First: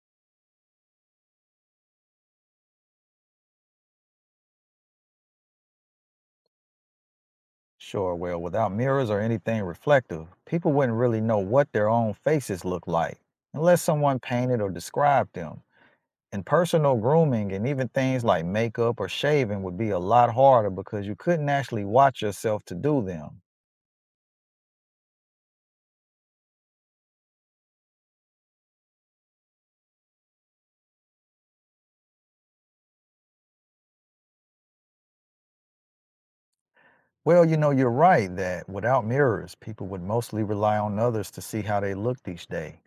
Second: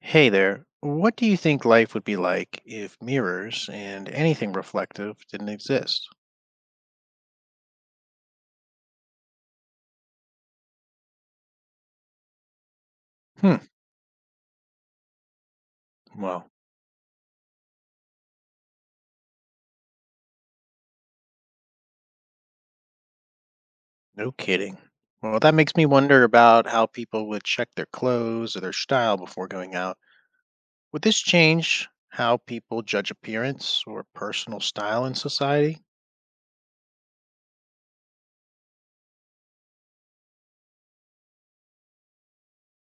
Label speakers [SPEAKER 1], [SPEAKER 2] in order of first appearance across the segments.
[SPEAKER 1] Hey there. What do you think life would be like if mirrors and anything reflective didn't exist?
[SPEAKER 2] Sure. Well, without mirrors or anything reflective, people wouldn't really know what their own faces look like
[SPEAKER 1] Hmm.
[SPEAKER 2] unless someone painted or described them. And
[SPEAKER 1] Well,
[SPEAKER 2] personal grooming and even things like makeup or shaving would be a lot harder because you couldn't actually watch yourself to do them.
[SPEAKER 1] no kidding. Well, that makes me wonder about how people would check their clothes or their style before going out. Would this change how people judge appearance or personal style in society?
[SPEAKER 2] Well, you're right that without mirrors, people would mostly rely on others to see how they looked each day.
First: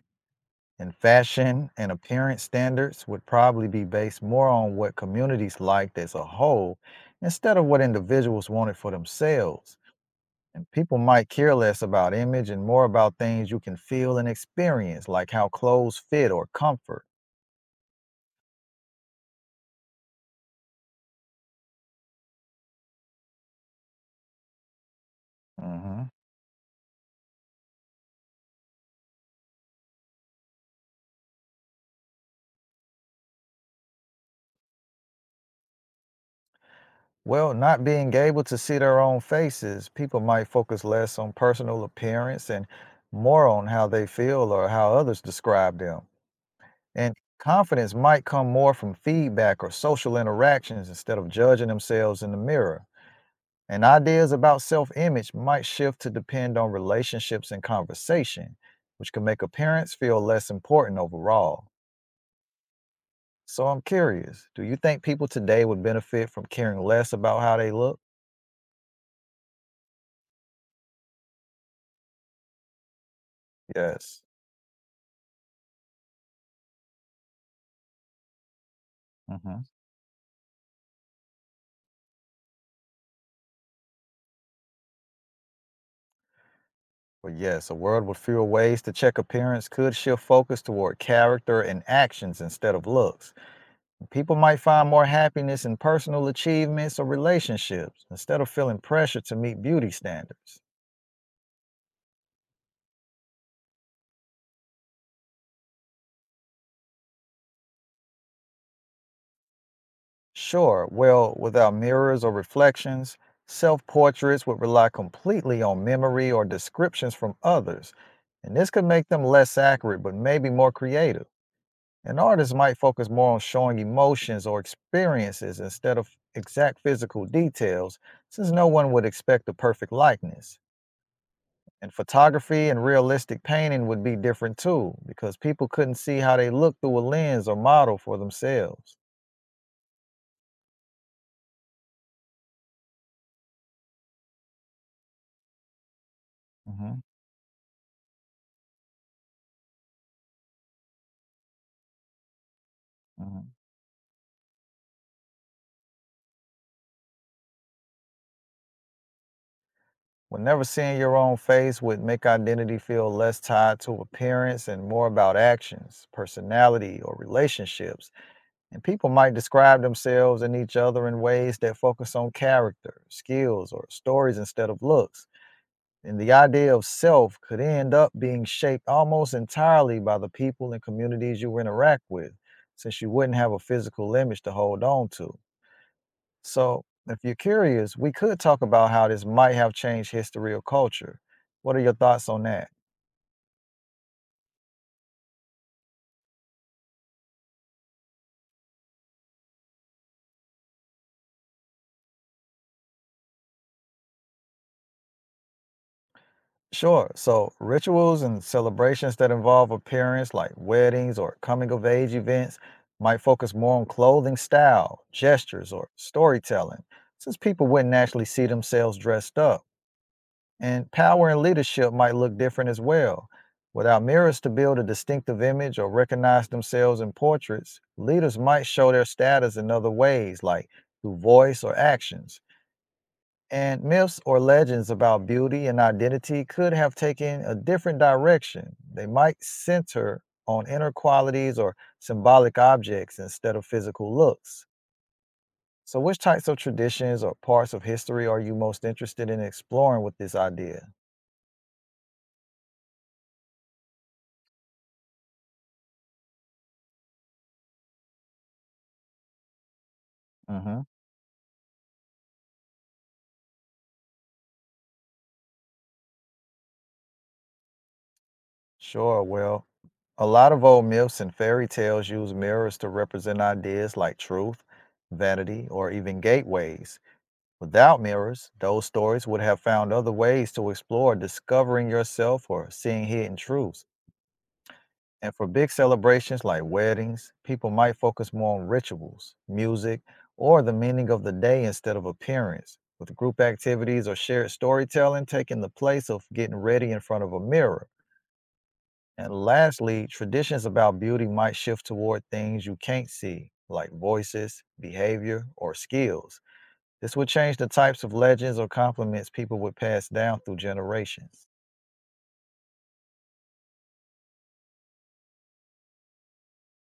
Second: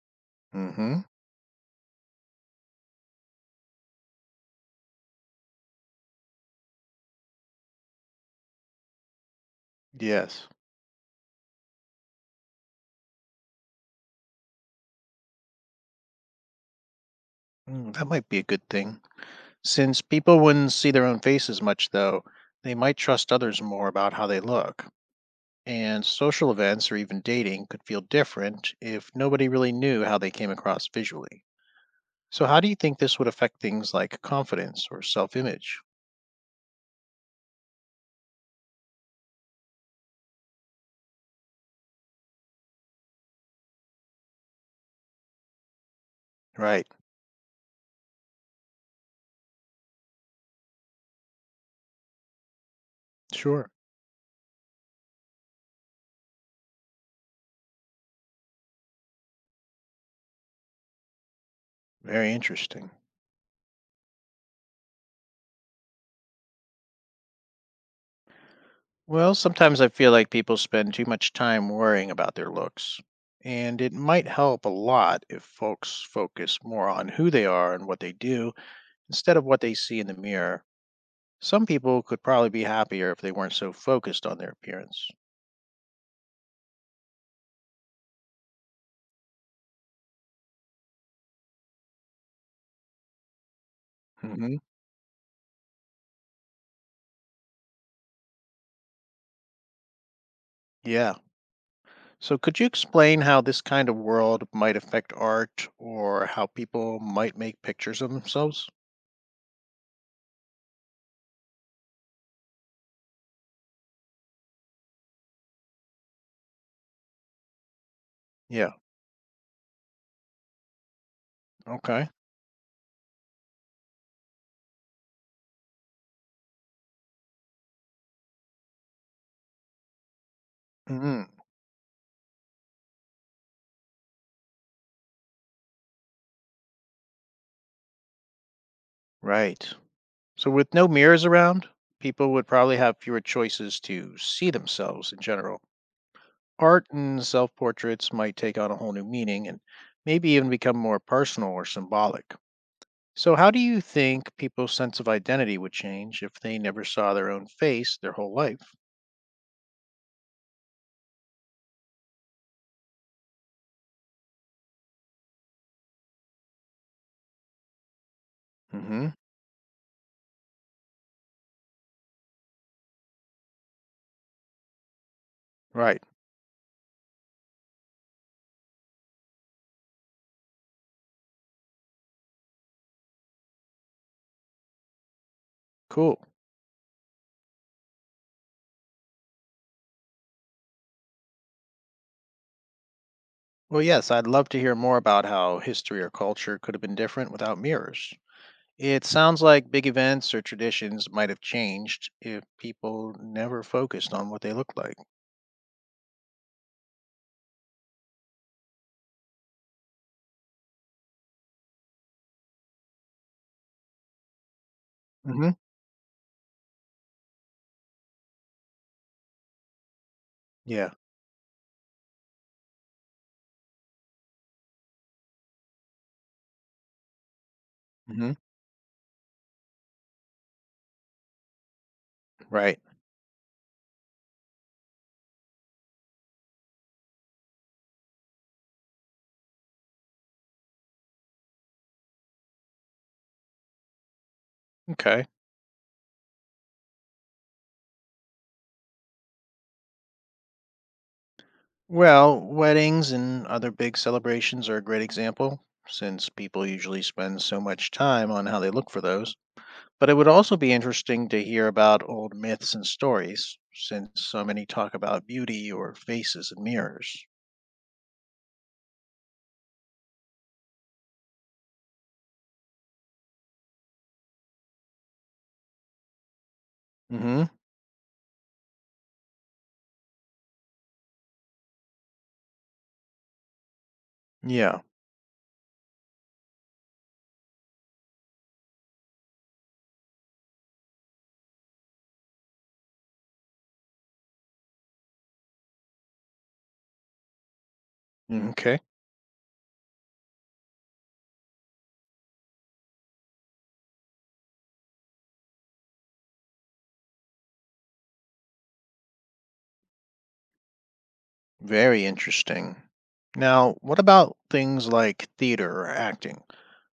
[SPEAKER 2] And
[SPEAKER 1] Mm-hmm.
[SPEAKER 2] fashion and appearance standards would probably be based more on what communities liked as a whole instead of what individuals wanted for themselves.
[SPEAKER 1] Yes.
[SPEAKER 2] And people might care less about image and more about things you can feel and experience, like how clothes fit or comfort.
[SPEAKER 1] Mm, that might be a good thing. Since people wouldn't see their own faces much, though, they might trust others more about how they look. And
[SPEAKER 2] Mhm.
[SPEAKER 1] social events or even dating could feel different if nobody really knew how they came across visually. So, how do you think this would affect things like confidence or self image?
[SPEAKER 2] Well, not being able to see their own faces, people might focus less on personal appearance and more on how they feel or how others describe them.
[SPEAKER 1] Right,
[SPEAKER 2] And confidence might come more from feedback or social interactions instead of judging themselves in the mirror.
[SPEAKER 1] sure.
[SPEAKER 2] And ideas about self image might shift to depend on relationships and conversation, which can make appearance feel less important overall.
[SPEAKER 1] Very interesting.
[SPEAKER 2] So I'm curious, do you think people today would benefit from caring less about how they look?
[SPEAKER 1] Well, sometimes I feel like people spend too much time worrying about their looks. And it
[SPEAKER 2] Yes.
[SPEAKER 1] might help a lot if folks focus more on who they are and what they do instead of what
[SPEAKER 2] Hmm.
[SPEAKER 1] they see in the mirror. Some people could probably be happier if they weren't so focused on their appearance.
[SPEAKER 2] But yes, a world with fewer ways to check appearance could shift focus toward character and actions instead of looks. People
[SPEAKER 1] Hmm.
[SPEAKER 2] might find more happiness in personal achievements or relationships instead of feeling pressure to meet beauty standards.
[SPEAKER 1] Yeah. So, could you explain how this kind of world might affect art or how people might make pictures of themselves?
[SPEAKER 2] Sure, well, without mirrors or reflections, self portraits would rely completely on memory or descriptions from others, and this
[SPEAKER 1] Yeah.
[SPEAKER 2] could make them less accurate but maybe more creative.
[SPEAKER 1] Okay.
[SPEAKER 2] And artists might focus more on showing emotions or experiences instead of exact physical details, since no one would expect a perfect likeness.
[SPEAKER 1] Hmm.
[SPEAKER 2] And photography and realistic painting would be different too, because people couldn't see how they look through a lens or model for themselves.
[SPEAKER 1] Right. So, with no mirrors around, people would probably have fewer choices to see themselves in general. Art
[SPEAKER 2] Hmm.
[SPEAKER 1] and self portraits might take on a whole new meaning and maybe even become more personal or symbolic. So, how
[SPEAKER 2] Hmm.
[SPEAKER 1] do you think people's sense of identity would change if they never saw their own face their whole life?
[SPEAKER 2] Well, never seeing your own face would make identity feel less tied to appearance and more about actions, personality, or relationships. And people
[SPEAKER 1] Hmm.
[SPEAKER 2] might describe themselves and each other in ways that focus on character, skills, or stories instead of looks.
[SPEAKER 1] Right.
[SPEAKER 2] And the idea of self could end up being shaped almost entirely by the people and communities you interact with, since you wouldn't have a physical image to hold on to.
[SPEAKER 1] Cool.
[SPEAKER 2] So, if you're curious, we could talk about how this might have changed history or culture. What are your thoughts on that?
[SPEAKER 1] Well, yes, I'd love to hear more about how history or culture could have been different without mirrors. It sounds like big events or traditions might have changed if people never focused on what they looked like.
[SPEAKER 2] Sure. So, rituals and celebrations that involve appearance, like weddings or coming of age events, might focus more on clothing style,
[SPEAKER 1] Hmm.
[SPEAKER 2] gestures, or storytelling, since people wouldn't naturally see themselves dressed up. And
[SPEAKER 1] Yeah.
[SPEAKER 2] power and leadership might look different as well. Without mirrors to build a distinctive image or recognize themselves in portraits,
[SPEAKER 1] Hmm.
[SPEAKER 2] leaders might show their status in other ways, like through voice or actions.
[SPEAKER 1] Right.
[SPEAKER 2] And myths or legends about beauty and identity could have taken a different direction. They might center on inner qualities or symbolic objects instead of physical looks.
[SPEAKER 1] Okay.
[SPEAKER 2] So, which types of traditions or parts of history are you most interested in exploring with this idea?
[SPEAKER 1] Well, weddings and other big celebrations are a great example, since people usually spend so much time on how they look for those. But it would also be
[SPEAKER 2] Hmm.
[SPEAKER 1] interesting to hear about old myths and stories, since so many talk about beauty or faces and mirrors.
[SPEAKER 2] Sure. Well, a lot of old myths and fairy tales use mirrors to represent ideas like truth, vanity, or even gateways.
[SPEAKER 1] Hmm.
[SPEAKER 2] Without mirrors, those stories would have found other ways to explore discovering yourself or seeing hidden truths.
[SPEAKER 1] Yeah.
[SPEAKER 2] And for big celebrations like weddings, people might focus more on rituals, music, or the meaning of the day instead of appearance, with group activities or shared storytelling taking the place of getting ready in front of a mirror.
[SPEAKER 1] Okay.
[SPEAKER 2] And lastly, traditions about beauty might shift toward things you can't see, like voices, behavior, or skills. This would change the types of legends or compliments people would pass down through generations.
[SPEAKER 1] Very interesting. Now, what about things like theater or acting?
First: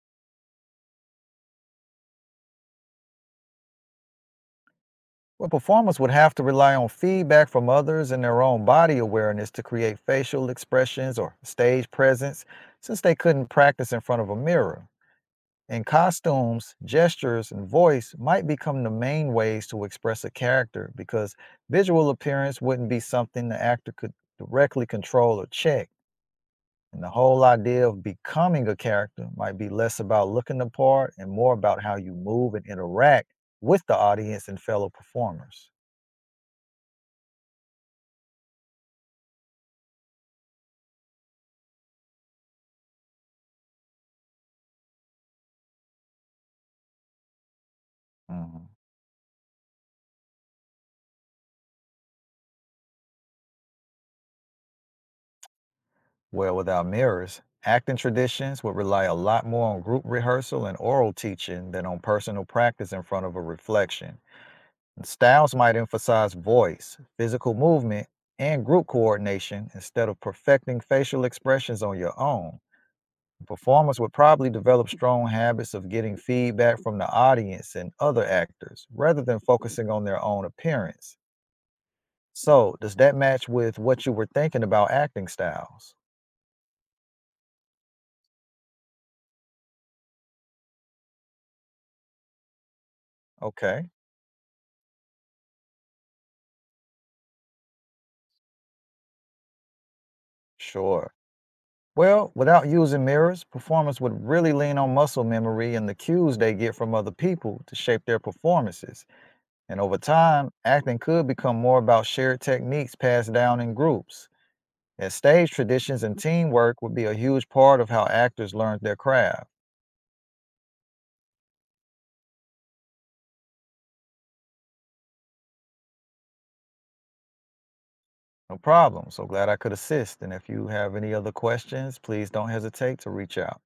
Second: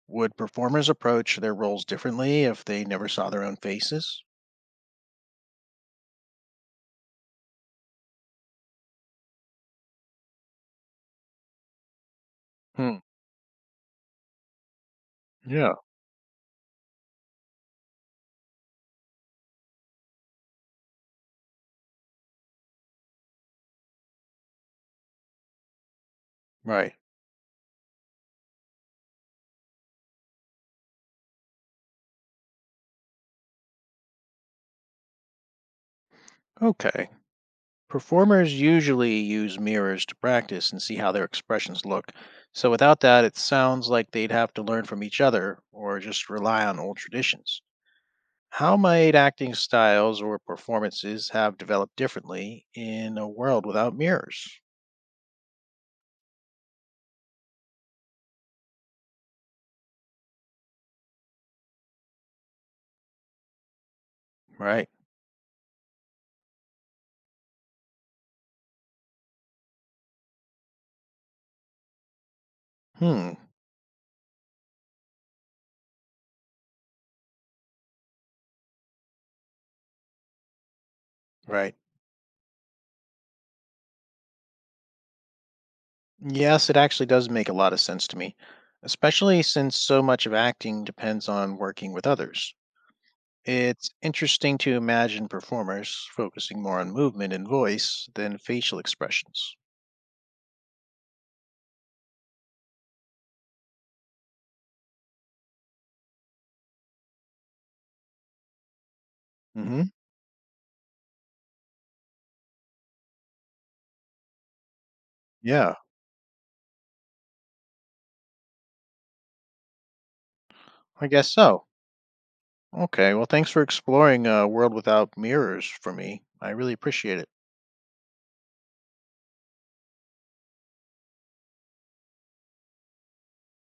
[SPEAKER 1] Would performers approach their roles differently if they never saw their own faces?
[SPEAKER 2] Well, performers would have to rely on feedback from others and their own body awareness to create facial expressions or stage presence
[SPEAKER 1] Hmm.
[SPEAKER 2] since they couldn't practice in front of a mirror.
[SPEAKER 1] Yeah.
[SPEAKER 2] In costumes, gestures, and voice might become the main ways to express a character because visual appearance wouldn't be something the actor could directly control or check.
[SPEAKER 1] Right.
[SPEAKER 2] And the whole idea of becoming a character might be less about looking the part and more about how you move and interact with the audience and fellow performers.
[SPEAKER 1] Okay. Performers usually use mirrors to practice and see how their expressions look. So without that, it sounds like they'd have to learn from each other or just rely on old traditions.
[SPEAKER 2] Mhm.
[SPEAKER 1] How might acting styles or performances have developed differently in a world without mirrors?
[SPEAKER 2] Well, without mirrors, acting traditions would rely a lot more on group rehearsal and oral teaching than on personal practice in front of a reflection.
[SPEAKER 1] Right.
[SPEAKER 2] Styles might emphasize voice, physical movement, and group coordination instead of perfecting facial expressions on your own.
[SPEAKER 1] Hmm.
[SPEAKER 2] Performers would probably develop strong habits of getting feedback from the audience and other actors rather than focusing on their own appearance.
[SPEAKER 1] Right.
[SPEAKER 2] So, does that match with what you were thinking about acting styles?
[SPEAKER 1] Yes, it actually does make a lot of sense to me, especially since so much of acting depends on working with others.
[SPEAKER 2] Okay,
[SPEAKER 1] It's interesting to imagine performers focusing more on movement and voice than facial expressions.
[SPEAKER 2] sure. Well, without using mirrors, performers would really lean on muscle memory and the cues they get from other people to shape their performances. And
[SPEAKER 1] Hmm.
[SPEAKER 2] over time, acting could become more about shared techniques passed down in groups, as stage
[SPEAKER 1] Yeah,
[SPEAKER 2] traditions and teamwork would be a huge part of how actors learned their craft.
[SPEAKER 1] I guess so. Okay, well, thanks for exploring a world without mirrors for me. I really appreciate it.
[SPEAKER 2] No problem. So glad I could assist. And if you have any other questions, please don't hesitate to reach out.